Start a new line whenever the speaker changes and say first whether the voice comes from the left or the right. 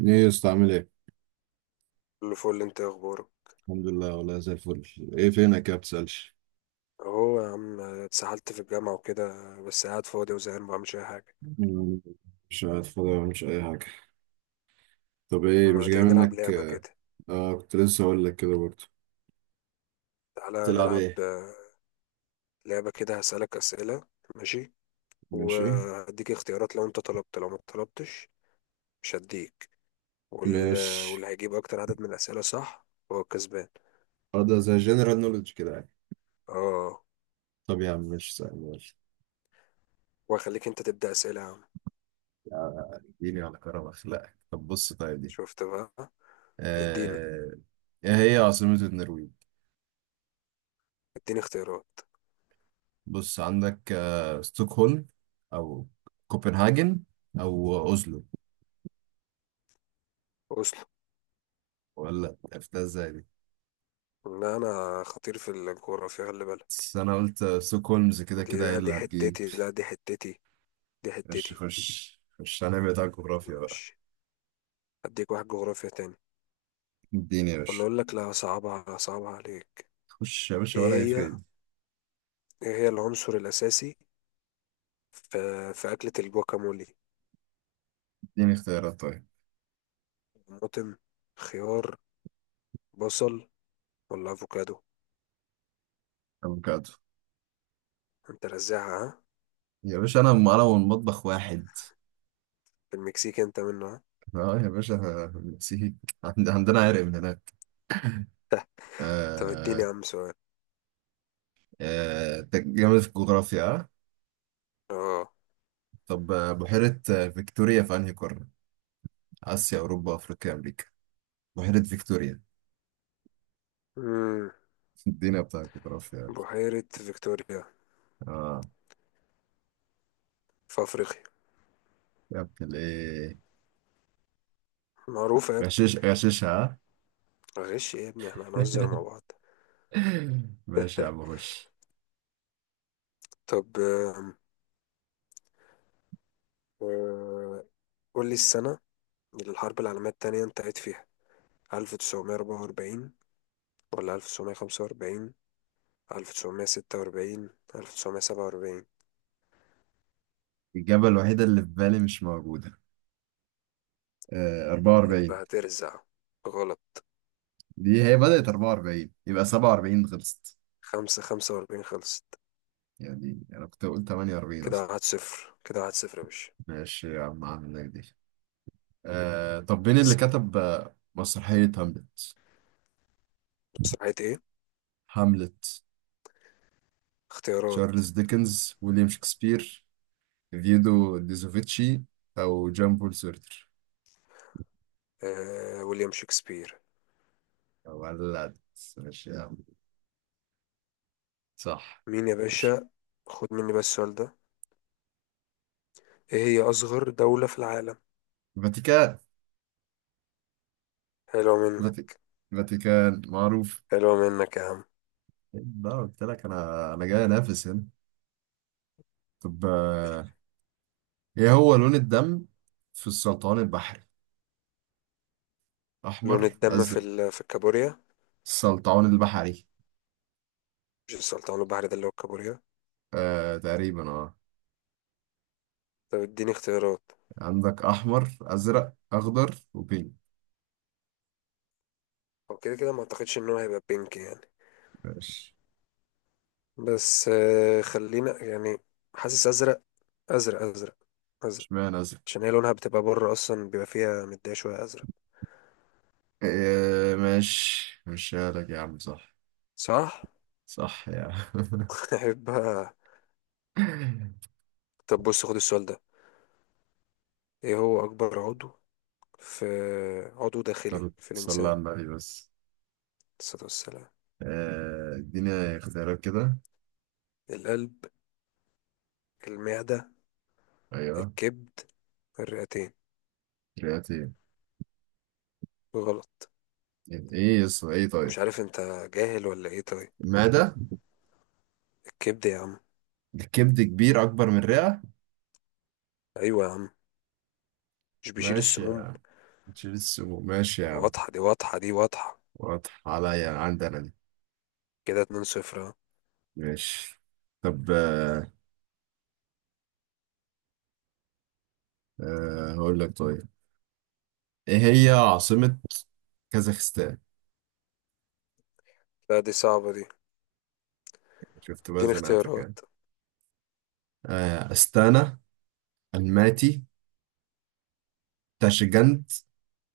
right: ايه يا اسطى عامل ايه؟
left: كله فل، انت ايه اخبارك؟
right: الحمد لله والله زي الفل. ايه فينك يا بتسألش؟
left: اهو يا عم اتسحلت في الجامعة وكده. بس قاعد فاضي وزهقان مبعملش اي حاجة.
right: مم، مش قاعد فاضي ولا مش اي حاجة. طب
left: طب
right: ايه مش
left: ما
right: جاي
left: تيجي نلعب
right: منك
left: لعبة
right: اه.
left: كده.
right: كنت لسه اقول لك كده برضه.
left: تعالى
right: تلعب ايه؟
left: نلعب لعبة كده، هسألك أسئلة. ماشي.
right: ماشي.
left: وهديك اختيارات، لو انت طلبت لو ما طلبتش مش هديك. وال...
right: مش
left: واللي هيجيب أكتر عدد من الأسئلة صح هو الكسبان.
right: اه ده زي جنرال نولج كده يعني.
left: اه.
right: طب يا عم مش سهل ماشي.
left: وهخليك انت تبدأ أسئلة يا عم.
right: يعني اديني على كرم اخلاقك. طب بص طيب دي
left: شفت بقى؟ اديني
right: آه... ايه هي عاصمة النرويج؟
left: اديني اختيارات.
right: بص عندك ستوكهولم او كوبنهاجن او اوزلو.
left: أصل
right: ولا عرفتها ازاي دي؟
left: لا، أنا خطير في الجغرافيا، خلي بالك.
right: بس انا قلت ستوكهولمز كده
left: دي
right: كده هي
left: لا،
right: اللي
left: دي
right: هتجيب.
left: حتتي، لا دي حتتي، دي
right: خش
left: حتتي.
right: خش خش، هنعمل بتاع
left: طب
right: الجغرافيا بقى.
left: ماشي. هديك واحد جغرافيا تاني،
right: اديني يا
left: ولا
right: باشا.
left: اقول لك لا، صعبها صعبها عليك.
right: خش يا باشا
left: ايه
right: ولا
left: هي
right: يفرق.
left: ايه هي العنصر الاساسي في في اكلة الجواكامولي؟
right: اديني اختيارات طيب.
left: طماطم، خيار، بصل، ولا افوكادو؟
right: افوكادو.
left: انت رزعها ها.
right: يا باشا انا معلم والمطبخ واحد.
left: في المكسيك انت منها.
right: اه يا باشا، نسيت. عندنا عرق من هناك.
left: طب
right: آه.
left: اديني يا عم سؤال.
right: آه جامد في الجغرافيا آه؟
left: اه.
right: طب بحيرة فيكتوريا في انهي قارة؟ آسيا، أوروبا، أفريقيا، أمريكا. بحيرة فيكتوريا.
left: امم
right: الدنيا بتاع الجغرافيا.
left: بحيرة فيكتوريا
right: اه
left: في افريقيا.
right: يا ابن الايه،
left: معروفة يا ابني.
right: غشش غششها.
left: غش إيه يا ابني، احنا هنهزر مع بعض.
right: ماشي يا عم خش.
left: طب آه، قول لي السنة اللي الحرب العالمية التانية انتهت فيها، ألف تسعمية أربعة وأربعين، ولا ألف تسعمية خمسة وأربعين، ألف تسعمية ستة وأربعين، ألف تسعمية سبعة وأربعين.
right: الإجابة الوحيدة اللي في بالي مش موجودة. 44.
left: يبقى هترزع. غلط.
right: دي هي بدأت 44 يبقى 47 خلصت.
left: خمسة وأربعين خلصت.
right: يعني أنا كنت أقول 48
left: كده
right: أصلا.
left: واحد صفر، كده واحد صفر يا باشا.
right: ماشي يا عم عندك دي. آه، طب مين اللي
left: اسأل.
right: كتب مسرحية هاملت؟
left: مسرحية إيه؟
right: هاملت.
left: اختيارات.
right: تشارلز ديكنز، ويليام شكسبير، فيدو ديزوفيتشي، أو جان بول سورتر.
left: ويليام شكسبير.
right: ولد. ماشي يا عم، صح.
left: مين يا
right: خش.
left: باشا؟ خد مني بس السؤال ده. إيه هي أصغر دولة في العالم؟
right: فاتيكان.
left: حلوة
right: فاتي-
left: منك.
right: فاتيكان معروف.
left: حلوة منك يا عم.
right: لا قلت لك، انا جاي انافس هنا. طب ايه هو لون الدم في السلطعون البحري؟ احمر،
left: لون الدم
right: ازرق.
left: في الكابوريا.
right: السلطعون البحري.
left: مش السلطان البحري ده اللي هو الكابوريا؟
right: آه تقريبا اه.
left: طب اديني اختيارات.
right: عندك احمر، ازرق، اخضر وبينك.
left: هو كده كده ما اعتقدش ان هو هيبقى بينك يعني.
right: ماشي.
left: بس خلينا يعني. حاسس ازرق. ازرق، ازرق، ازرق.
right: اشمعنى ازرق.
left: عشان هي لونها بتبقى بره اصلا بيبقى فيها مديه شويه ازرق.
right: آه ماشي، ماشي لك يا عم صح.
left: صح.
right: صح يا عم.
left: هيبقى. طب بص، خد السؤال ده. ايه هو اكبر عضو في عضو داخلي في الانسان،
right: صلى
left: عليه
right: على النبي بس.
left: الصلاة والسلام؟
right: اديني اختيارات كده.
left: القلب، المعده،
right: ايوه.
left: الكبد، الرئتين.
right: كرياتين.
left: غلط.
right: ايه يس ايه
left: مش
right: طيب.
left: عارف، انت جاهل ولا ايه طيب؟
right: المعدة.
left: الكبد يا عم.
right: الكبد كبير أكبر من الرئة.
left: ايوه يا عم، مش بيشيل
right: ماشي
left: السموم؟
right: يا، شيل السموم ماشي يا عم.
left: واضحه دي، واضحه دي، واضحه.
right: واضح عليا عندنا دي.
left: كده، 2-0 اهو.
right: ماشي. طب آه. آه هقول لك طيب. إيه هي عاصمة كازاخستان؟
left: لا دي صعبة دي.
right: شفت بقى
left: اديني
right: زنقتك يعني.
left: اختيارات.
right: آه أستانا، الماتي، تاشجنت،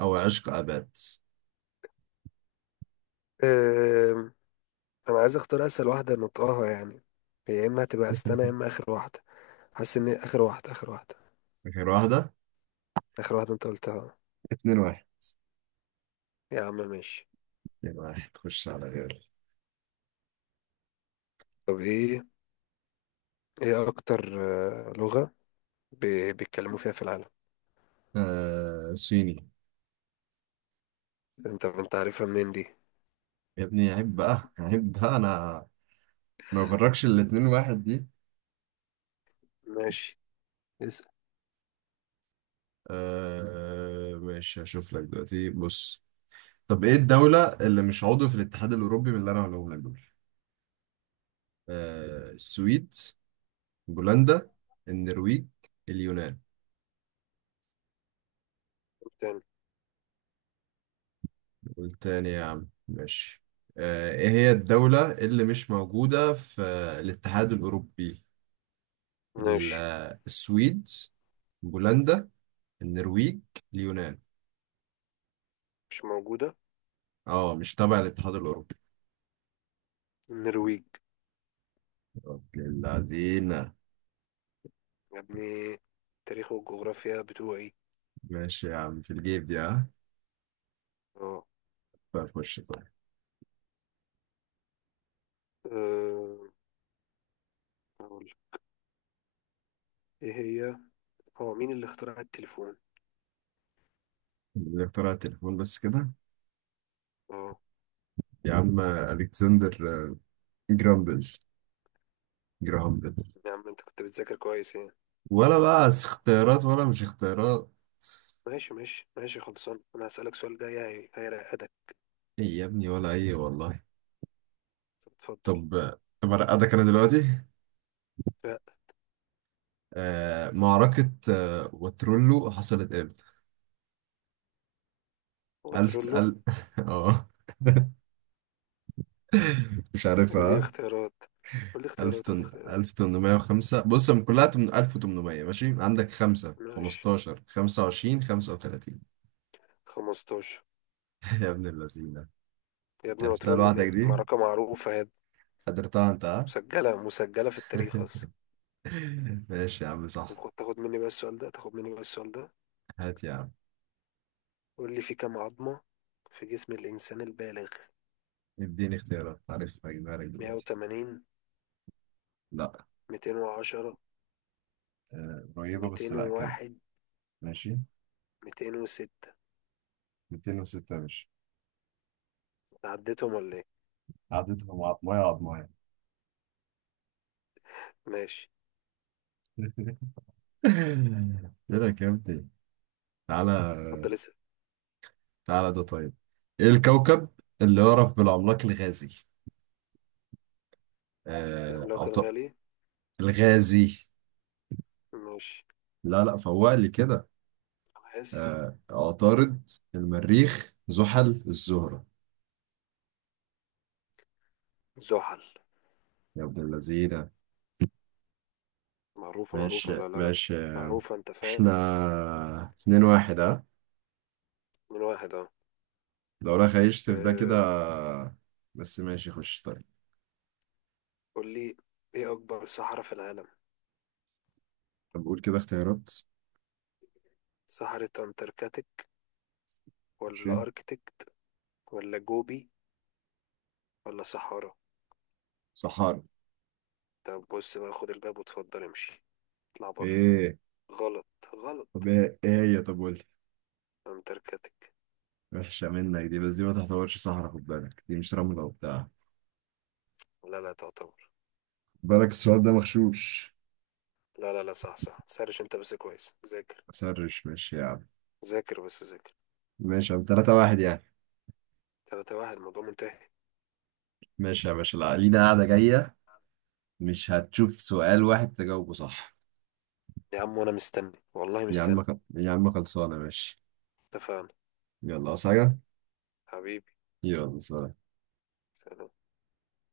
right: أو عشق أباد.
left: أم... انا عايز اختار اسهل واحدة نطقها يعني. هي يا اما هتبقى استنى، يا اما اخر واحدة. حاسس ان اخر واحدة، اخر واحدة.
right: آخر واحدة.
left: اخر واحدة انت قلتها.
right: اتنين واحد.
left: يا عم ماشي.
right: اتنين واحد، خش على غيري.
left: طب ايه، اكتر لغة ب... بيتكلموا فيها في العالم؟
right: آه صيني.
left: انت عارفها منين دي؟
right: يا ابني عيب بقى، عيب بقى. أنا ما يغركش الاتنين واحد دي.
left: ماشي، اسأل.
right: آه ماشي، هشوف لك دلوقتي بص. طب ايه الدولة اللي مش عضو في الاتحاد الأوروبي من اللي أنا هقولهم لك دول؟ السويد، بولندا، النرويج، اليونان.
left: تاني.
right: والتاني يا عم ماشي. آه ايه هي الدولة اللي مش موجودة في الاتحاد الأوروبي؟
left: ماشي.
right: السويد، بولندا، النرويج، اليونان.
left: مش موجودة،
right: اه مش تبع الاتحاد الأوروبي.
left: النرويج.
right: اوكي العزيمة.
left: يا ابني، تاريخ والجغرافيا بتوعي.
right: ماشي يا عم في الجيب دي ها.
left: اه.
right: فخش.
left: أه، أقول ايه هي، هو مين اللي اخترع التليفون؟
right: اللي اخترع التليفون بس كده.
left: اه.
right: يا عم الكسندر جرامبل جرامبل.
left: يا عم انت كنت بتذاكر كويس يعني.
right: ولا بقى اختيارات ولا مش اختيارات.
left: ماشي، ماشي، ماشي. خلصان، انا هسألك سؤال جاي هيرقدك.
right: ايه يا ابني ولا ايه والله.
left: طب اتفضل.
right: طب. طب ارقدك انا دلوقتي.
left: لا.
right: آه، معركة واترولو حصلت امتى؟
left: هو تقول
right: ألف
left: له.
right: ألف اه. مش
left: قول لي
right: عارفها.
left: اختيارات، قول لي اختيارات، قول لي اختيارات.
right: 1805، بص هم كلها 1800، ماشي عندك 5،
left: ماشي.
right: 15، 25، 35.
left: 15.
right: يا ابن اللذينة.
left: يا ابني
right: عرفتها
left: وترولو دي
right: لوحدك دي؟
left: معركة معروفة هي،
right: قدرتها انت آه؟
left: مسجلة، مسجلة في التاريخ أصلا.
right: ماشي يا عم
left: طب
right: صح.
left: تاخد مني بقى السؤال ده، تاخد مني بقى السؤال ده.
right: هات يا عم.
left: قول لي، في كام عظمة في جسم الإنسان البالغ؟
right: اديني اختيارات، عارف هجيبها لك دلوقتي.
left: 180،
right: لا.
left: 210،
right: قريبة بس لا كمل.
left: 201،
right: ماشي.
left: 206؟
right: 206 يا باشا.
left: عديتهم ولا ايه؟
right: عددهم عضماية عضماية.
left: ماشي.
right: لا كمل. تعالى.
left: اتفضل اسأل.
right: تعالى ده طيب. ايه الكوكب اللي يعرف بالعملاق الغازي؟ آه
left: العملاق
right: عط...
left: الغالي؟
right: الغازي.
left: ماشي.
right: لا لا، فوق لي كده.
left: أنا آسف.
right: آه عطارد، المريخ، زحل، الزهرة.
left: زحل.
right: يا ابن اللذينة.
left: معروفة، معروفة،
right: ماشي
left: لا لا لا.
right: ماشي.
left: معروفة، انت
right: احنا
left: فاهم.
right: اتنين واحد ها.
left: من واحد، اه.
right: لو رايح هيشتف ده
left: أم،
right: كده. بس ماشي خش طيب.
left: قول لي ايه أكبر صحراء في العالم؟
right: طب قول كده اختيارات.
left: صحراء أنتاركتيك،
right: ماشي.
left: ولا أركتيك، ولا جوبي، ولا صحارى؟
right: صحارى.
left: طب بص بقى، خد الباب واتفضل امشي. اطلع بره.
right: ايه؟
left: غلط،
right: طب
left: غلط.
right: ايه ايه هي؟ طب قول لي.
left: أنتاركتيك.
right: وحشة منك دي، بس دي ما تعتبرش صحرا، خد بالك دي مش رملة وبتاع.
left: لا لا، تعتبر.
right: خد بالك السؤال ده مغشوش.
left: لا لا لا، صح، صح. سرش انت بس كويس، ذاكر.
right: سرش ماشي يا عم.
left: ذاكر بس ذاكر.
right: ماشي يا عم، تلاتة واحد يعني.
left: تلاتة واحد، الموضوع منتهي.
right: ماشي يا باشا، لا لينا قاعدة جاية. مش هتشوف سؤال واحد تجاوبه صح.
left: يا عم وانا مستني، والله
right: يا عم
left: مستني.
right: يا عم خلصانة ماشي.
left: اتفقنا.
right: يلا عاوز حاجة.
left: حبيبي.
right: يلا سلام.
left: سلام.